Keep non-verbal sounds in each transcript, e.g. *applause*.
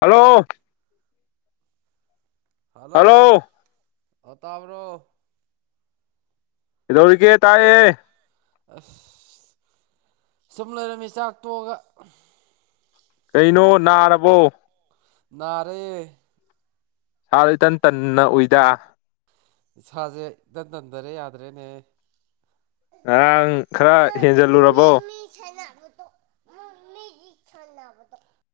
hello hello ꯑꯣ ꯇꯥꯕ꯭ꯔꯣ ꯀꯩꯗꯧꯔꯤꯒꯦ ꯇꯥꯛꯑꯦ ꯑꯁ ꯁꯨꯝ ꯂꯩꯔꯝꯃꯤ ꯆꯥꯛ ꯇꯣꯛꯑꯒ ꯀꯩꯅꯣ ꯅꯥꯔꯕꯣ ꯔꯦ ꯍꯥꯎꯣꯏꯇꯟ ꯇꯅ ꯎꯏꯗ ꯏꯁꯥꯁꯦ ꯗꯟ ꯇꯟꯗꯔꯦ ꯌꯥꯗ꯭ꯔꯦꯅꯦ ꯉꯔꯥꯡ ꯈꯔ ꯍꯦꯟꯖꯜꯂꯨꯔꯕꯣ ꯅ *inaudible*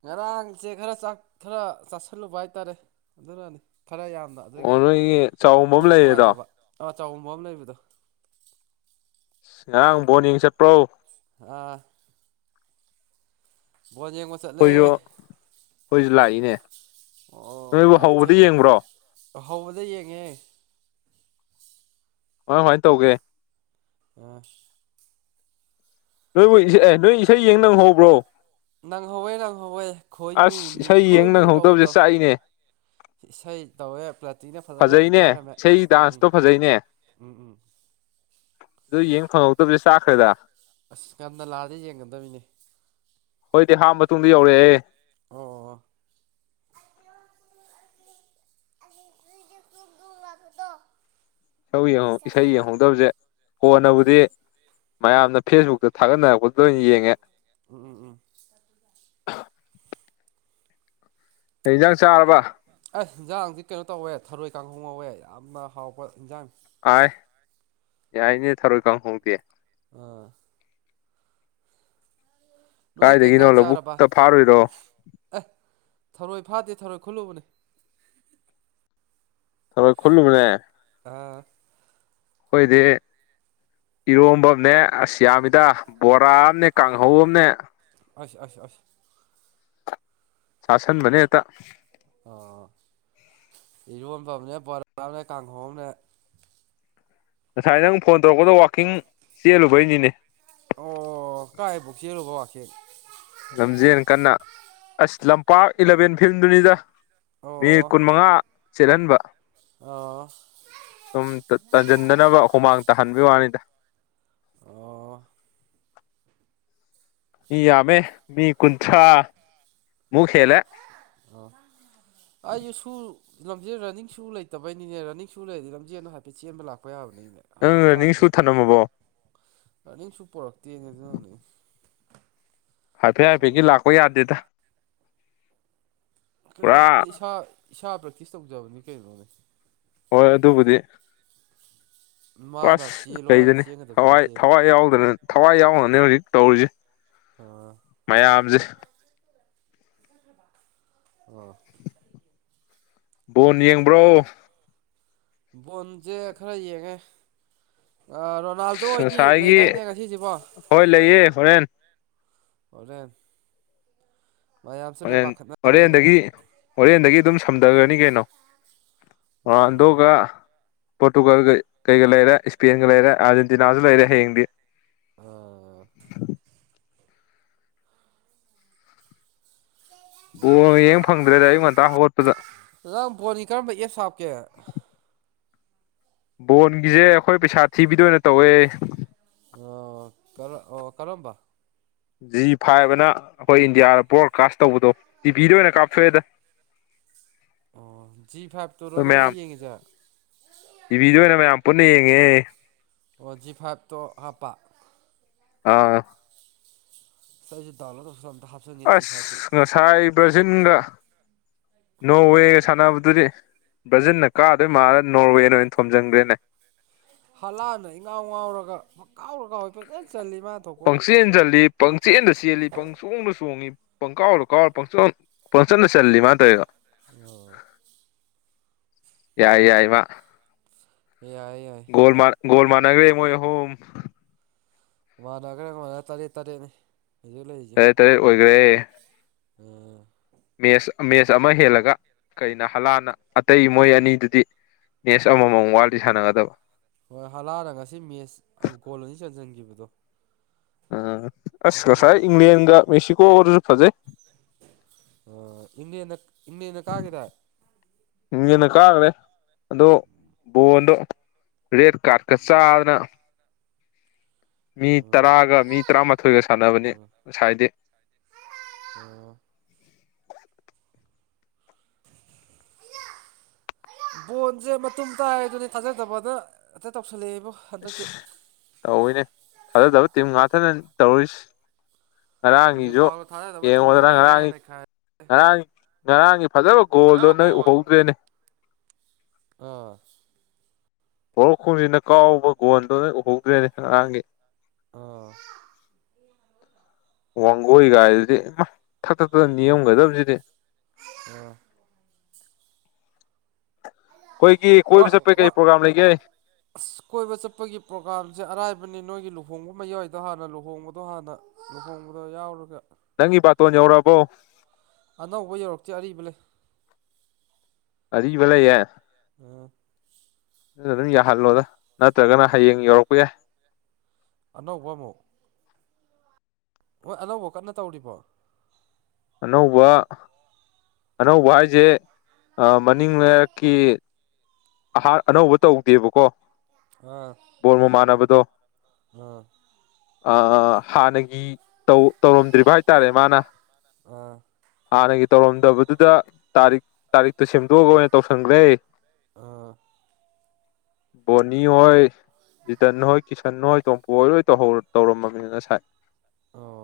ꯉꯔꯥꯡꯁꯦ ꯈꯔ ꯆꯥꯛ ꯈꯔ ꯆꯥꯥꯁꯜꯂꯨꯕ ꯍꯥꯏꯇꯥꯔꯦ ꯑꯗꯨꯅꯅꯤ ꯈꯔ ꯌꯥꯝꯕ ꯑꯣ ꯑꯗꯒꯤ ꯅꯣꯏꯒꯤ ꯆꯥꯛꯎꯝꯕ ꯑꯃ ꯄꯨꯛ ꯂꯩꯔꯦꯗꯣ ꯅꯨꯡꯉꯥꯏꯇ꯭ꯔꯕ ꯑ ꯆꯥꯎꯝꯕ ꯑꯃ ꯂꯩꯕꯗꯣ ꯉꫪꯥꯡ ꯕꯣꯜ ꯌꯦꯡ ꯆꯠꯄ꯭ꯔꯣ ꯑꯥ ꯕꯣꯜ ꯌꯦꯡ ꯆꯠꯂꯦ ꯑꯩꯈꯣꯏꯁꯨ ꯑꯩꯈꯣꯏꯁꯨ ꯂꯥꯛꯏꯅꯦ ꯅꯣꯏꯕꯨ ꯑꯣ ꯍꯧꯕꯗ ꯌꯦꯡꯕ꯭ꯔꯣ ꯍꯧꯕꯗꯩ ꯌꯦꯡꯉꯦ ꯀꯃꯥꯏ ꯀꯃꯥꯏꯅ ꯇꯧꯒꯦ ꯑꯁ ꯅꯣꯏꯕꯨ ꯏꯁꯩ ꯑꯦ ꯅꯣꯏ ꯏꯁꯩ ꯌꯦꯡ ꯅꯪꯍꯧꯕ꯭ꯔꯣ ꯅꯪ ꯍꯧꯋꯦ ꯅꯪꯍꯧꯋꯦ ꯑꯁ ꯈꯣꯏꯃꯨꯅꯤ ꯏꯁꯩ ꯌꯦꯡ ꯈꯣꯏꯃꯨ ꯅꯪꯍꯧꯗꯕꯁꯦ ꯇꯧꯕꯗꯣ ꯆꯥꯛꯏꯅꯦ ꯏꯁꯩ ꯇꯧꯋꯦ ꯄ꯭ꯂꯥꯇꯤꯅ ꯐꯖꯅ ꯐꯖꯩꯅꯦ ꯅꯤꯛꯈꯥꯏꯔꯝꯃꯦ ꯏꯁꯩ ꯗꯥꯟꯁꯇꯣ ꯐꯖꯩꯅꯦ ꯎꯝ ꯎꯝ ꯑꯗꯨ ꯌꯦꯡ ꯐꯪꯍꯧꯗꯕꯁꯦ ꯆꯥꯛꯈ꯭ꯔꯦꯗ ꯑꯁ ꯉꯟꯅ ꯂꯥꯛꯑꯗꯤ ꯌꯦꯡꯒꯗꯕꯅꯤꯅꯦ ꯈꯣꯏꯗꯤ ꯍꯥꯞ ꯃꯇꯨꯡꯗ ꯌꯧꯔꯛꯑꯦ ꯑꯣ ꯑꯣ *inaudible* ꯇꯧ ꯌꯦꯡꯉꯣ ꯏꯁꯩ ꯌꯦꯡꯍꯧꯗꯕꯁꯦ ꯎꯝ ꯎꯝ ꯎꯝ ꯀꯣꯟꯅꯕꯨꯗꯤ ꯃꯌꯥꯝꯅ ꯐꯦꯁꯕꯨꯛꯇ ꯊꯥꯒꯠꯅꯔꯛꯄꯗꯨꯗ ꯑꯣꯏꯅ ꯌꯦꯡꯉꯦ ꯎꯝ ꯎꯝ ꯎꯝ ꯀꯩ ꯌꯦꯟꯖꯥꯡ ꯆꯥꯔꯕ ꯑꯁ ꯏꯟꯖꯥꯡꯁꯤ ꯀꯩꯅꯣ ꯇꯧꯋꯦ ꯊꯔꯣꯏ ꯀꯥꯡꯍꯧ ꯉꯧꯋꯦ ꯌꯥꯝꯅ ꯍꯥꯎꯄ ꯏꯟꯖꯥꯡꯅꯦ ꯑꯥꯏ ꯌꯥꯏꯅꯦ ꯊꯔꯣꯏ ꯀꯥꯡꯍꯧꯗꯤ ꯑꯥ ꯅꯣꯏ ꯀꯩ ꯀꯥꯏꯗꯒꯤꯅꯣ ꯌꯦꯟꯖꯥꯡ ꯆꯥꯔꯕ ꯂꯧꯕꯨꯛꯇ ꯐꯥꯔꯨꯏꯔꯣ ꯑꯦ ꯊꯔꯣꯏ ꯐꯥꯗꯦ ꯊꯔꯣꯏ ꯈꯨꯜꯂꯨꯕꯅꯦ ꯊꯔꯣꯏ ꯈꯨꯜꯂꯨꯕꯅꯦ ꯑꯥ ꯑꯩꯈꯣꯏꯗꯤ ꯏꯔꯣꯝꯕꯝꯅꯦ ꯑꯁ ꯌꯥꯝꯃꯤꯗ ꯕꯣꯔꯥ ꯑꯃꯅꯦ ꯀꯥꯡ ꯀꯪꯍꯧ ꯑꯃꯅꯦ ꯑꯁ ꯑꯁ ꯑꯁ ꯆꯥꯁꯤꯟꯕꯅꯦ ꯍꯦꯛꯇ ꯑꯥ ꯏꯔꯣꯟꯕ ꯑꯝꯅꯦ ꯕꯣꯔꯥ ꯑꯝꯅꯦ ꯀꯥꯡꯍꯧ ꯑꯝꯅꯦ ꯉꯁꯥꯏ ꯅꯪ ꯐꯣꯟ ꯇꯧꯔꯛꯄꯗꯣ ꯋꯥꯛꯀꯤꯡ ꯆꯦꯜꯂꯨꯕꯩꯅꯤꯅꯦ ꯑꯣ ꯀꯥꯏꯕꯣꯛ ꯆꯦꯜꯂꯨꯕ ꯋꯥꯛꯀꯤꯡ ꯂꯝꯖꯦꯜ ꯀꯟꯅ ꯑꯁ ꯂꯝꯄꯥꯛ ꯏꯂꯚꯦꯟ ꯐꯤꯐꯗꯨꯅꯤꯗ ꯃꯤ ꯑꯣ ꯀꯨꯟꯃꯉꯥ ꯆꯦꯜꯍꯟꯕ ꯑꯣ ꯁꯨꯝ ꯇꯟꯁꯤꯟꯗꯅꯕ ꯍꯨꯃꯥꯡ ꯇꯥꯍꯟꯕꯒꯤ ꯋꯥꯅꯤꯗ ꯑꯣ ꯃꯤ ꯌꯥꯝꯃꯦ ꯃꯤ ꯀꯨꯟꯊ꯭ꯔꯥ ꯃꯨꯛ ꯍꯦꯜꯂꯦ ꯑꯣ *inaudible* ꯑꯩꯖꯨ ꯁꯨ ꯂꯝꯖꯦꯜ ꯔꯟꯅꯤꯡ ꯁꯨ ꯂꯩꯇꯕꯩꯅꯤꯅꯦ ꯔꯟꯅꯤꯡ ꯁꯨ ꯂꯩꯔꯗꯤ ꯂꯝꯖꯦꯜ ꯍꯥꯏꯐꯦꯠ ꯆꯦꯟꯕ ꯂꯥꯛꯄ ꯌꯥꯕꯅꯦ ꯅꯪ ꯔꯟꯅꯤꯡ ꯍꯛꯆꯥꯡꯁꯦ ꯁꯨ ꯊꯅꯝꯃꯕꯣ ꯔꯥꯅꯤꯡꯁꯨ ꯄꯨꯔꯛꯇꯦꯅ ꯑꯗꯨꯅꯅꯦ ꯍꯥꯏꯐꯦꯠ ꯔꯟꯅꯤꯡ ꯍꯥꯏꯐꯦꯠꯒꯤ ꯂꯥꯛꯄ ꯌꯥꯗꯦꯗ ꯀꯩꯅꯣ ꯄꯨꯔꯥ ꯏꯁꯥ ꯏꯁꯥ ꯄ꯭ꯔꯦꯛꯇꯤꯁ ꯇꯧꯖꯕꯅꯤ ꯀꯩꯅꯣꯅꯦ ꯍꯣꯏ ꯑꯗꯨꯕꯨꯗꯤ ꯃꯥꯅ ꯑꯁ ꯆꯦꯜꯂꯣ ꯍꯥꯏꯔꯒ ꯀꯩꯗꯅꯤ ꯆꯦꯟꯒꯗꯕꯁꯨ ꯊꯋꯥꯏ ꯅꯠꯇꯦꯅ ꯊꯋꯥꯏ ꯌꯥꯎꯗꯅ ꯊꯋꯥꯏ ꯌꯥꯎꯅꯅꯦ ꯍꯧꯖꯤꯛ ꯇꯧꯔꯤꯁꯦ ꯑ ꯃꯌꯥꯝꯁꯦ ꯑꯣ *inaudible* ꯕꯣꯟ ꯌꯦꯡꯕ꯭ꯔꯣ ꯕꯣꯟꯖꯦ ꯈꯔꯥ ꯌꯦꯡꯉꯦ ꯑ ꯔꯣ ꯔ‌ꯣꯅꯥꯜꯗ‌ꯣ ꯍ‌‌ꯣꯏꯒꯤ ꯉꯁꯥꯏꯒꯤ ꯂꯩꯗꯥꯏꯅꯦ ꯉꯁꯤꯁꯤꯕꯣ ꯍꯣꯏ ꯂꯩꯌꯦ ꯍꯣꯔꯦꯟ ꯍꯣꯔꯦꯟ ꯃꯌꯥꯝꯁ‌ꯦ ꯂꯣꯏ ꯍꯣꯔꯦꯟ ꯄꯥꯈꯠꯅꯔꯦꯅꯦ ꯍꯣꯔꯦꯟꯗꯒꯤ ꯍꯣꯔꯦꯟꯗꯒꯤ ꯑꯗꯨꯝ ꯁꯝꯗꯒ꯭ꯔꯥꯅꯤ ꯀꯩꯅꯣ ꯑꯣ ꯔ‌ꯣꯅꯥꯜꯗ‌ꯣꯒ ꯄꯣꯔꯇꯨꯒꯜꯒ ꯀꯩꯒ ꯂꯩꯔꯦ ꯁ꯭ꯄꯦꯟꯒ ꯂꯩꯔꯦ ꯑꯥꯔꯖꯦꯟꯇꯤꯅꯥꯁꯨ ꯂꯩꯔꯦ ꯍꯌꯦꯡꯗꯤ ꯑꯥ ꯕ‌ꯣꯜꯒ ꯌꯦꯡ ꯐꯪꯗ꯭ꯔꯦꯗ ꯑꯌꯨꯛ ꯉꯟꯇꯥ ꯍꯧꯒꯠꯄꯗ ꯑꯖꯥ ꯐꯣꯜꯒꯤ ꯀꯔꯝꯕ ꯑꯦꯞꯁ ꯍꯥꯞꯀꯦ ꯕꯣꯜꯒꯤꯖꯦ ꯑꯩꯈꯣꯏ ꯄꯩꯁꯥ ꯊꯤꯕꯤꯗꯣ ꯑꯣꯏꯅ ꯇꯧꯋꯦ ꯑ‌ꯣ ꯀꯔ ꯑꯣ ꯀꯔꯝꯕ ꯖꯤ ꯐꯥꯏꯕ ꯑꯅꯥ ꯑꯩꯈꯣꯏ ꯏꯟꯗꯤꯌꯥꯗ ꯕ꯭ꯔꯣꯗꯀꯥꯁ ꯇꯧꯕꯗꯣ ꯇꯤꯚꯤꯗ ꯑꯣꯏꯅ ꯀꯥꯞꯊꯣꯛꯑꯦꯗ ꯑꯣ ꯖꯤ ꯐꯥꯏꯕꯇꯨꯔꯣ ꯑꯗꯨ ꯅꯪꯅ ꯃꯌꯥꯝ ꯌꯦꯡꯉꯤꯖꯦ ꯇꯤꯚꯤꯗ ꯑꯣꯏꯅ ꯃꯌꯥꯝ ꯄꯨꯟꯅ ꯌꯦꯡꯉꯦ ꯑꯣ ꯖꯤ ꯐꯥꯏꯕꯇꯣ ꯍꯥꯞꯄ ꯑꯥ ꯑꯩꯁꯨ ꯗꯥꯎꯂꯣꯠ ‌ꯍꯧꯁꯤꯂ ꯑꯝꯇꯥ‌ ꯍꯥꯞ ꯑꯁ ꯉꯁꯥꯏ ꯕꯔꯖꯤꯟꯒ ꯅꯣꯔꯋꯦꯒ ꯁꯥꯟꯅꯕꯗꯨꯗꯤ ꯕ꯭ꯔꯥꯖꯤꯜꯅ ꯀꯥꯗꯣꯏ ꯃꯥꯜꯂ ꯅꯣꯔꯋꯦꯅ ꯑꯣꯏꯅ ꯊꯣꯝꯖꯤꯟꯒ꯭ꯔꯦꯅꯦ ꯍꯥꯂꯥꯟꯑꯅ ꯏꯉꯥꯎ ꯉꯥꯎꯔꯒ ꯄꯪꯀꯥꯎꯇ ꯀꯥꯎꯏ ꯄꯪꯆꯟ ꯆꯜꯂꯤ ꯃꯥꯅ ꯊꯣꯛꯄ ꯄꯪꯆꯦꯟ ꯆꯜꯂꯤ ꯄꯪꯆꯦꯟꯗ ꯆꯦꯜꯂꯤ ꯄꯪ ꯆꯣꯡꯗ ꯆꯣꯡꯏ ꯄꯪꯀꯥꯎꯇ ꯀꯥꯎꯔꯥ ꯄꯪꯆꯟ ꯄꯪꯆꯟꯗ ꯆꯜꯂꯤ ꯃꯥꯟ ꯇꯧꯔꯤꯕ ꯑꯥ ꯌꯥꯏ ꯌꯥꯏ ꯃꯥ ꯌꯥꯏ ꯌꯥꯏ ꯒꯣꯜ ꯃꯥ ꯒ‌ꯣꯜ ꯃꯥꯔꯅꯒ꯭ꯔ‌ꯦ ꯃꯣꯏ ꯑꯍꯨꯝ ꯃꯥꯟꯅꯈ꯭ꯔꯦ ꯉꯣ ꯇꯔꯦꯠ ꯇꯔꯦꯠꯅꯤ ꯍꯧꯖꯤꯛ ꯂꯩꯔꯤꯖꯦ ꯇꯔꯦꯠ ꯇꯔꯦꯠ ꯎꯝ ꯃꯦꯁ ꯃꯦꯁ ꯑꯃ ꯍꯦꯜꯂꯒ ꯀꯩꯅ ꯍꯂꯥꯟꯅ ꯑꯇꯩ ꯃꯣꯏ ꯑꯅꯤꯗꯨꯗꯤ ꯅꯦꯁ ꯑꯃꯃꯝ ꯋꯥꯜꯗꯤ ꯁꯥꯟꯅꯒꯗꯕ ꯍꯣꯏ ꯍꯂꯥꯟꯅ ꯉꯁꯤ ꯃꯦꯁ ꯒ‌ꯣꯜ ꯑꯅꯤ ꯆꯟꯁꯤꯟꯈꯤꯕꯗꯣ ꯑꯥ ꯑꯁ ꯉꯁꯥꯏ ꯑꯗꯨꯗꯅꯦ ꯏꯪꯂꯦꯟꯒ ꯃꯦꯛꯁꯤꯀꯣꯒꯥ ꯗꯨꯁꯨ ꯐꯖꯩ ꯑ ꯏꯪꯂ‌ꯦꯟꯅ ꯏꯪꯂ‌ꯦꯟꯅ ꯀꯥꯒꯤꯗꯥꯏ ꯏꯪꯂ‌ꯦꯟꯅ ꯀꯥꯒ꯭ꯔꯦ ꯑꯗꯣ ꯕꯣꯜꯗꯣ ꯔꯦꯠ ꯀꯥꯔꯗ ꯀꯥ ꯆꯥꯗꯅ ꯃꯤ ꯎꯝ ꯇꯔꯥꯒ ꯃꯤ ꯇꯔꯥꯃꯥꯊꯣꯏꯒ ꯁꯥꯟꯅꯕꯅꯤ ꯉꯁꯥꯏꯗꯤ ꯑꯣ ꯕꯣꯟꯁꯦ ꯃꯇꯨꯝ ꯇꯥꯏ ꯑꯗꯨꯅꯤ ꯊꯥꯖꯗꯕꯗꯅ ꯍꯦꯛꯇ ꯇꯧꯁꯤꯜꯂꯛꯑꯦꯕꯣ ꯑꯁ ꯇꯧꯏꯅꯦ ꯊꯥꯖꯗꯕ ꯇꯤꯝ ꯉꯥꯛꯇꯅꯅꯤ ꯇꯧꯔꯤꯁꯦ ꯍꯧꯖꯤꯛ ꯉꯔꯥꯡꯒꯤꯖꯨ ꯐꯥꯎꯕ ꯊꯥꯖꯗꯕ ꯇꯤꯝ ꯌꯦꯡꯉꯣꯗꯅ ꯉꯥꯛꯇ ꯉꯥꯏꯔꯦ ꯉꯔꯥꯡꯒꯤ ꯅꯩꯈꯥꯏ ꯉꯔꯥꯡꯒꯤ ꯉꯔꯥꯡꯒꯤ ꯐꯖꯕ ꯒꯣꯜꯗꯣ ꯅꯣꯏ ꯎꯍꯧꯗ꯭ꯔꯦꯅꯦ ꯑꯥ ꯄꯣꯏꯔꯣꯛꯈꯣꯡꯖꯤꯟꯅ ꯀꯥꯎꯕ ꯒꯣꯜꯗꯣ ꯅꯣꯏ ꯎꯍꯧꯗ꯭ꯔꯦꯅꯦ ꯉꯔꯥꯡꯒꯤ ꯑꯥ ꯋꯥꯡꯒꯣꯏ ꯀꯥꯏꯗꯨꯗꯤ ꯃꯥ ꯊꯛ ꯊꯛ ꯊꯛ ꯅꯤꯛꯑꯝꯒꯗꯕꯖꯤꯗꯤ ꯑꯥ ꯑꯩꯈꯣꯏꯒꯤ ꯑꯥ ꯀꯣꯏꯕ ꯆꯠꯄꯩ ꯑꯥ ꯀꯩ ꯄ꯭ꯔꯣꯒꯥꯝ ꯂꯩꯒꯦ ꯑꯁ ꯀꯣꯏꯕ ꯆꯠꯄꯒꯤ ꯄ꯭ꯔꯣꯒꯥꯝꯁꯦ ꯑꯔꯥꯏꯕꯅꯤ ꯅꯣꯏꯒꯤ ꯂꯨꯍꯣꯡꯕ ꯃꯌꯥꯏꯗꯣ ꯍꯥꯟꯅ ꯂꯨꯍꯣꯡꯕꯗꯣ ꯍꯥꯟꯅ ꯂꯨꯍꯣꯡꯕꯗꯣ ꯌꯥꯎꯔꯒ ꯅꯪꯒꯤ ꯕꯥꯇꯣꯟ ꯌꯧꯔꯛꯑꯕꯣ ꯑꯅꯧꯕ ꯌꯧꯔꯛꯇ꯭ꯔꯤ ꯑꯔꯤꯕ ꯂꯩ ꯑꯔꯤꯕ ꯂꯩꯌꯦ ꯎꯝ ꯑꯗꯨ ꯑꯗꯨꯝ ꯌꯥꯍꯜꯂꯣꯗ ꯅꯠꯇ꯭ꯔꯒꯅ ꯍꯌꯦꯡ ꯌꯧꯔꯛꯄ ꯌꯥꯏ ꯑꯅꯧꯕ ꯑꯃꯨꯛ ꯍꯣꯏ ꯑꯅꯧꯕ ꯀꯟꯅ ꯇꯧꯔꯤꯕꯣ ꯑꯅꯧꯕ ꯑꯅꯧꯕ ꯍꯥꯏꯖꯦ ꯑ ꯃꯅꯤꯡ ꯂꯩꯔꯛꯀꯤ ꯑꯍ ꯑꯅꯧꯕ ꯇꯧꯗꯦꯕꯀꯣ ꯑꯥ ꯕꯣꯔ ꯃꯃꯥꯟꯅꯕꯗꯣ ꯑꯥ ꯑ ꯍꯥꯟꯅꯒꯤ ꯇꯧ ꯇꯧꯔꯝꯗ꯭ꯔꯤꯕ ꯍꯥꯏꯇꯥꯔꯦ ꯃꯥꯅ ꯑꯥ ꯍꯥꯟꯅꯒꯤ ꯇꯧꯔꯝꯗꯕꯗꯨꯗ ꯇꯥꯔꯤꯛ ꯇꯥꯔꯤꯛꯇꯣ ꯁꯦꯝꯗꯣꯛꯑꯒ ꯑꯣꯏꯅ ꯇꯧꯁꯟꯈ꯭ꯔꯦ ꯑꯥ ꯕꯣꯅꯤ ꯍꯣꯏ ꯖꯤꯇꯟ ꯍꯣꯏ ꯀꯤꯁꯟ ꯍꯣꯏ ꯇꯣꯝꯄꯨ ꯍꯣꯏ ꯂꯣꯏ ꯇꯧꯔꯝꯃꯝꯅꯤ ꯉꯁꯥꯏ ꯑꯣ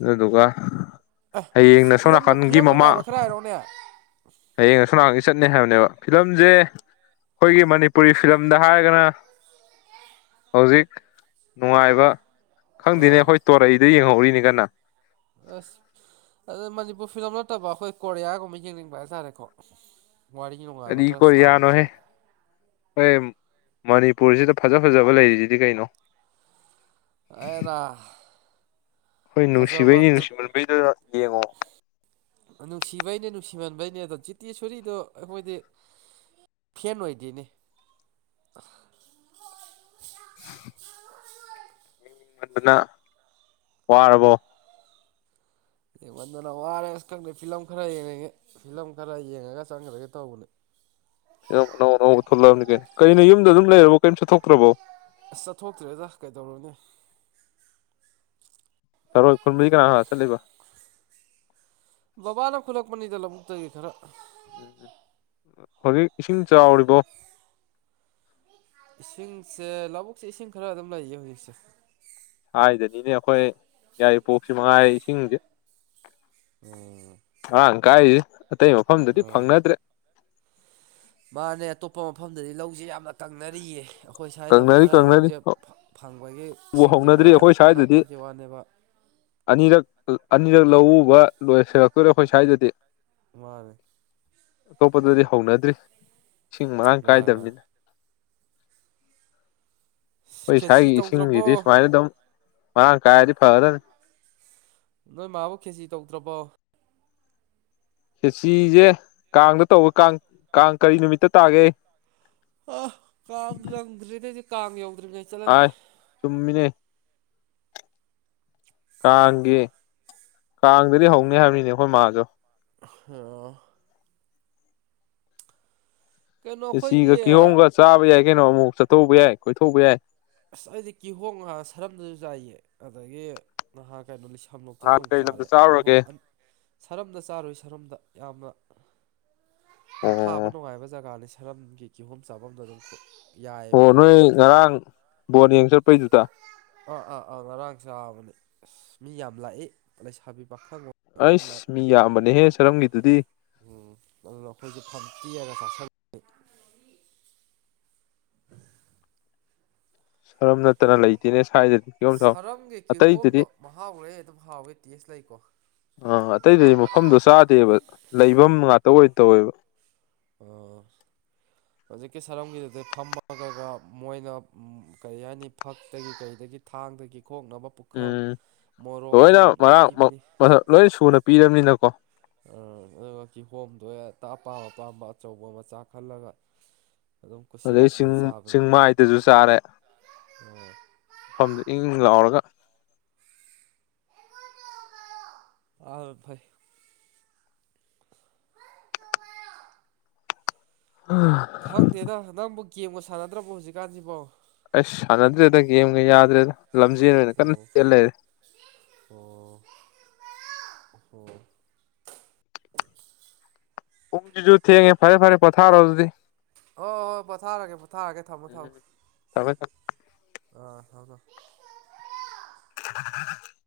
ꯑꯗꯨꯗꯨꯒ ꯑ ꯍꯌꯦꯡꯅ ꯁꯣꯝ ꯐꯤꯂꯝꯗꯣ ꯅꯥꯀꯟꯒꯤ ꯐꯤꯂꯝ ꯅꯨꯡꯉꯥꯏꯕ ꯈꯔ ꯍꯥꯏꯔꯛꯎꯅꯦ ꯍꯌꯦꯡ ꯑꯁꯣꯟꯅꯀꯟꯒꯤ ꯆꯠꯅꯤ ꯍꯥꯏꯕꯅꯦꯕ ꯐꯤꯂꯝꯁꯦ ꯑꯩꯈꯣꯏꯒꯤ ꯃꯅꯤꯄꯨꯔꯤ ꯐꯤꯂꯝꯗ ꯍꯥꯏꯔꯒꯅ ꯍꯧꯖꯤꯛ ꯅꯨꯡꯉꯥꯏꯕ ꯈꯪꯗꯦꯅꯦ ꯑꯥ ꯑꯩꯈꯣꯏ ꯇꯣꯔꯩꯗ ꯌꯦꯡꯍꯧꯔꯤꯅꯤ ꯀꯅ ꯑꯁ ꯑꯗꯨꯗ ꯃꯅꯤꯄꯨꯔ ꯐꯤꯂꯝ ꯅꯠꯇꯕ ꯑꯩꯈꯣꯏ ꯀꯣꯔꯤꯌꯥꯒꯨꯝꯕ ꯌꯦꯡꯅꯤꯡꯕ ꯍꯥꯏꯇꯥꯔꯦꯀꯣ ꯋꯥꯔꯤ ꯅꯨꯡꯉꯥꯏꯕ ꯈꯔ ꯁꯥꯡꯕꯗ ꯑꯩꯏ ꯃꯅꯤꯄꯨꯔꯁꯤꯗ ꯐꯖ ꯐꯖꯕ ꯂꯩꯔꯤꯁꯤꯗꯤ ꯀꯩꯅꯣ ꯑꯦꯔ ꯈꯣꯏ ꯅꯨꯡꯁꯤꯕꯩꯅꯤ ꯅꯨꯡꯁꯤꯃꯟꯕꯩꯗꯣ ꯌꯦꯡꯉꯣ ꯅꯨꯡꯁꯤꯕꯩꯅꯦ ꯅꯨꯡꯁꯤꯃꯥꯟꯕꯩꯅꯦ ꯑꯗꯣ ꯖꯤꯇꯦꯁꯣꯔꯤꯗꯣ ꯑꯩꯈꯣꯏꯗꯤ ꯐꯦꯟ ꯑꯣꯏꯗꯦꯅꯦ *inaudible* ꯅ ꯋꯥꯔꯕꯣ ꯌꯦꯡꯉꯟꯗꯅ ꯋꯥꯔꯦ ꯑꯁ ꯈꯪꯗꯦ ꯐꯤꯂꯝ ꯈꯔ ꯌꯦꯡꯉꯉꯦ ꯐꯤꯂꯝ ꯈꯔ ꯌꯦꯡꯉꯒ ꯆꯪꯒ꯭ꯔꯒꯦ ꯇꯧꯕꯅꯦ ꯂꯝ ꯑꯅꯧ ꯑꯅꯧꯕ ꯊꯣꯛꯂꯛꯑꯕꯅꯤꯒꯦ ꯀꯩꯅꯣ ꯌꯨꯝꯗ ꯑꯗꯨꯝ ꯂꯩꯔꯕꯣ ꯀꯔꯤꯝ ꯆꯠꯊꯣꯛꯇ꯭ꯔꯕꯣ ꯑꯁ ꯆꯠꯊꯣꯛꯇ꯭ꯔꯦꯗ ꯀꯩꯗꯧꯔꯨꯅꯤ ꯊꯔꯣꯏ ꯈꯨꯟꯕꯗꯤ ꯀꯅꯥ ꯀꯅꯥ ꯆꯠꯂꯤꯕ ꯕꯕꯥꯅ ꯈꯨꯠꯂꯛꯄꯅꯤꯗ ꯂꯧꯕꯨꯛꯇꯒꯤ ꯈꯔ *inaudible* ꯍꯧꯖꯤꯛ ꯏꯁꯤꯡ ꯆꯥꯎꯔꯤꯕꯣ ꯏꯁꯤꯡꯁꯦ ꯂꯧꯕꯨꯛꯁꯦ ꯏꯁꯤꯡ ꯈꯔ ꯑꯗꯨꯝ ꯂꯩꯌꯦ ꯍꯧꯖꯤꯛꯁꯦ ꯁꯋꯥꯗꯗꯤꯅꯦ ꯑꯩꯈꯣꯏ ꯌꯥꯏ ꯄꯣꯞꯁꯤ ꯃꯉꯥꯏ ꯏꯁꯤꯡꯁꯦ *inaudible* ꯃꯔꯥꯡ ꯀꯥꯏꯖꯦ ꯑꯇꯩ ꯃꯐꯝꯗꯗꯤ ꯑꯥ ꯐꯪꯅꯗ꯭ꯔꯦ ꯃꯥꯅꯦ ꯑꯇꯣꯞꯄ ꯃꯐꯝꯗꯗꯤ ꯂꯧꯁꯦ ꯌꯥꯝꯅ ꯀꯪꯅꯔꯤꯌꯦ ꯑꯩꯈꯣꯏ ꯁ꯭ꯋꯥꯏꯗꯕꯨ ꯀꯪꯅꯔꯤ ꯈꯔ ꯀꯪꯅꯔꯤ ꯂꯧꯁꯦ ꯐꯪꯕꯒꯤ ꯏꯁꯤꯡꯁꯦ ꯍꯧꯅꯗ꯭ꯔꯤ ꯈꯔ ꯑꯩꯈꯣꯏ ꯁ꯭ꯋꯥꯏꯗꯗꯤ ꯅꯛꯄꯒꯤ ꯋꯥꯅꯦꯕ ꯑꯅꯤꯔꯛ ꯑꯅꯤꯔꯛ ꯂꯧꯎꯕ ꯂꯣꯏꯁꯤꯜꯂꯛꯇꯣꯏꯔꯦ ꯑꯩꯈꯣꯏ ꯁ꯭ꯋꯥꯏꯗꯗꯤ ꯃꯥꯅꯦ ꯑꯇꯣꯞꯄꯗꯗꯤ ꯍꯧꯅꯗ꯭ꯔꯤ ꯏꯁꯤꯡ ꯃꯔꯥꯡ ꯃꯥꯅꯦ ꯃꯥꯅꯦ ꯀꯥꯏꯗꯕꯅꯤꯅ ꯑꯩꯈꯣꯏ ꯈꯦꯆꯤ ꯁꯥꯏꯒꯤ ꯇꯧꯗ꯭ꯔꯕꯣ ꯏꯁꯤꯡꯁꯤꯗꯤ ꯁꯨꯃꯥꯏꯅ ꯑꯗꯨꯝ ꯃꯔꯥꯡ ꯀꯥꯏꯔꯗꯤ ꯐꯒꯗꯝꯅꯤ ꯅꯣꯏ ꯃꯥꯕꯨ ꯈꯦꯆꯤ ꯇꯧꯗ꯭ꯔꯕꯣ ꯈꯦꯆꯤꯖꯦ ꯀꯥꯡꯗ ꯇꯧꯋ ꯀꯥꯡ ꯀꯥꯡ ꯀꯔꯤ ꯅꯨꯃꯤꯠꯇ ꯇꯥꯒꯦ ꯑ ꯀꯥꯡ ꯉꯪꯗ꯭ꯔꯤ ꯅꯩꯗꯤ ꯀꯥꯡ ꯌꯧꯗ꯭ꯔꯤꯉꯩ ꯍ ꯆꯠꯂꯅꯤ ꯆꯨꯝꯃꯤꯅꯦ ꯀꯥꯡꯒꯤ ꯀꯥꯡꯗꯗꯤ ꯍꯧꯅꯤ ꯍꯥꯏꯕꯅꯤꯅꯦ ꯑꯩꯈꯣꯏ ꯃꯥꯗꯣ ꯑꯣ ꯀꯩꯅꯣ ꯑꯩꯈꯣꯏꯒꯤ ꯈ‌ꯦꯆꯤꯒ ꯀꯤꯍꯣꯝꯒ ꯆꯥꯕ ꯌꯥꯏ ꯀꯩꯅꯣ ꯑꯃꯨꯛ ꯆꯠꯊꯧꯕ ꯌꯥꯏ ꯀꯣꯏꯊꯣꯛꯧꯕ ꯌꯥꯏ ꯑꯁ ꯑꯩꯗꯤ ꯀꯤꯍꯣ ꯉꯍꯥꯟ ꯁꯔꯝꯗꯁꯨ ꯆꯥꯏꯌꯦ ꯑꯗꯒꯤ ꯉꯍꯥꯛ ꯀꯩꯅꯣ ꯂꯤꯁꯤꯡ ꯁꯂꯣꯛꯞꯇꯁꯨ ꯅꯍꯥꯟ ꯑꯃꯨꯛ ꯀꯩ ꯂꯝꯗ ꯆꯥꯔꯦ ꯀꯤꯍꯣꯝ ꯆꯥꯔꯨꯔꯒꯦ ꯁꯔꯝꯗ ꯆꯥꯔꯣꯏ ꯁꯔꯝꯗ ꯌꯥꯝꯅ ꯄꯣꯊꯥꯕ ꯑꯣ ꯅꯨꯡꯉꯥꯏꯕ ꯖꯒꯥꯅꯤ ꯁꯔꯝꯒꯤ ꯀꯤꯍꯣꯝ ꯆꯥꯐꯝꯗ ꯑꯗꯨꯝ ꯀ ꯑꯣ ꯅꯣꯏ ꯉꯔꯥꯡ ꯕꯣꯟ ꯌꯦꯡ ꯆꯠꯂꯄꯩꯗꯨꯗ ꯑꯥ ꯑꯥ ꯑꯥ ꯉꯔꯥꯡ ꯆꯥꯕꯅꯤ ꯑꯁ ꯃꯤ ꯌꯥꯝ ꯂꯥꯛꯏ ꯂꯩꯁꯥꯕꯤ ꯄꯥꯈꯪꯑꫭ ꯑꯩꯁ ꯃꯤ ꯌꯥꯝꯕꯅꯦꯍꯦ ꯆꯔꯝꯒꯤꯗꯨꯗꯤ ꯎꯝ ꯑꯪ ꯐꯥꯏꯁꯦ *unintelligible* ꯐꯝꯇ ꯌꯥꯥ ꯇꯥꯁꯥ *unintelligible* ꯁꯔꯝꯕ ꯅꯠꯇꯅ ꯂꯩꯇꯦꯅꯦ ꯁ꯭ꯋꯥꯏꯗꯗꯤ ꯀꯤꯍꫭꯝ ꯆꯥꯎ ꯁꯔꯝꯒꯤ *unintelligible* ꯑꯇꯩꯗꯗꯤ ꯀꯤꯍꯣꯝꯗꯣ ꯃꯍꯥꯎ ꯂꯩ ꯑꯗꯨꯝ ꯍꯥꯎꯋꯦ ꯇꯦꯁ ꯂꯩꯀꯣ ꯑꯥ ꯑꯇꯩꯗꯗꯤ ꯃꯐꯝꯗꯣ ꯆꯥꯗꯦꯕ ꯂꯩꯐꯝ ꯉꯥꯛꯇ ꯑꯣꯏ ꯇꯧꯋꯦꯕ ꯑꯥ *inaudible* ꯍꯧꯖꯤꯛꯀꯤ ꯁꯔꯝꯒꯤꯗꯨꯗꯤ ꯐꯝꯃꯒꯒ ꯃꯣꯏꯅ ꯀꯔꯤ ꯍꯥꯏꯅꯤ ꯐꯛꯇꯒꯤ ꯀꯔꯤꯗꯒꯤ ꯊꯥꯡꯗꯒꯤ ꯈꫭꯛꯅꯕ ꯄꯨꯈꯝ ꯎꯝ ꯃꯣꯔꯣꯛ ꯂꯣꯏꯅ ꯊꯨꯝ ꯂꯣꯏ ꯃꯔꯥꯡ ꯄꯤꯕꯤꯅꯤ ꯂꯣꯏ ꯁꯨꯅ ꯄꯤꯔꯕꯅꯤꯅꯀꯣ ꯑꯗꯨꯒ ꯀꯤ ꯍꯣꯝꯗꯣ ꯑ ꯑꯄꯥꯝ ꯑꯄꯥꯝꯕ ꯑꯆꯧꯕ ꯃꯆꯥ ꯈꯜꯂꯒ ꯑꯗꯨꯝ ꯑꯗꯨꯗꯩ ꯆꯤꯡ ꯀꯨꯁꯤꯔꯥꯁꯤꯗ ꯆꯥꯕꯅꯤ ꯆꯤꯡꯃꯥꯏꯗꯁꯨ ꯆꯥꯔꯦ ꯃꯐꯝꯗꯨ ꯏꯪ ꯏꯪ ꯂꯥꯎꯔꯒ ꯑꯥ *unintelligible* ꯐꯥꯏ ꯎꯝ *unintelligible* ꯈꯪꯗꯦꯗ ꯅꯪꯕꯨ ꯒꯦꯝꯒ ꯁꯥꯟꯅꯗ꯭ꯔꯕꯣ ꯍꯧꯖꯤꯛꯀꯥꯟꯁꯤꯕꯣ ꯑꯩꯁ ꯁꯥꯟꯅꯗ꯭ꯔꯦꯗ ꯒꯦꯝꯒ ꯌꯥꯗ꯭ꯔꯦꯗ ꯂꯝꯖꯦꯟ ꯑꯣꯏꯅ ꯀꯟꯅ ꯑꯣ ꯆ‌ꯦꯟ ꯂꯩꯔꯦ ꯑꯣ ꯎꯝ ꯄꯨꯡꯖꯤꯖꯨ ꯊꯦꯡꯉ‌ꯦ ꯐꯔꯦ ꯐꯔ ꯄꯊꯥꯔꫭ ꯑꯗꯨꯗꯤ ꯍꯣꯏ ꯍꯣꯏ ꯄꯣꯊꯥꯔꯒꯦ ꯄꯣꯊꯥꯔꯒꯦ ꯊꯝꯃꯣ ꯎꯝ ꯊꯝꯃꯣ ꯊꯝꯃꯦ ꯑꯥ ꯊꯝ ꯊꯝ *unintelligible*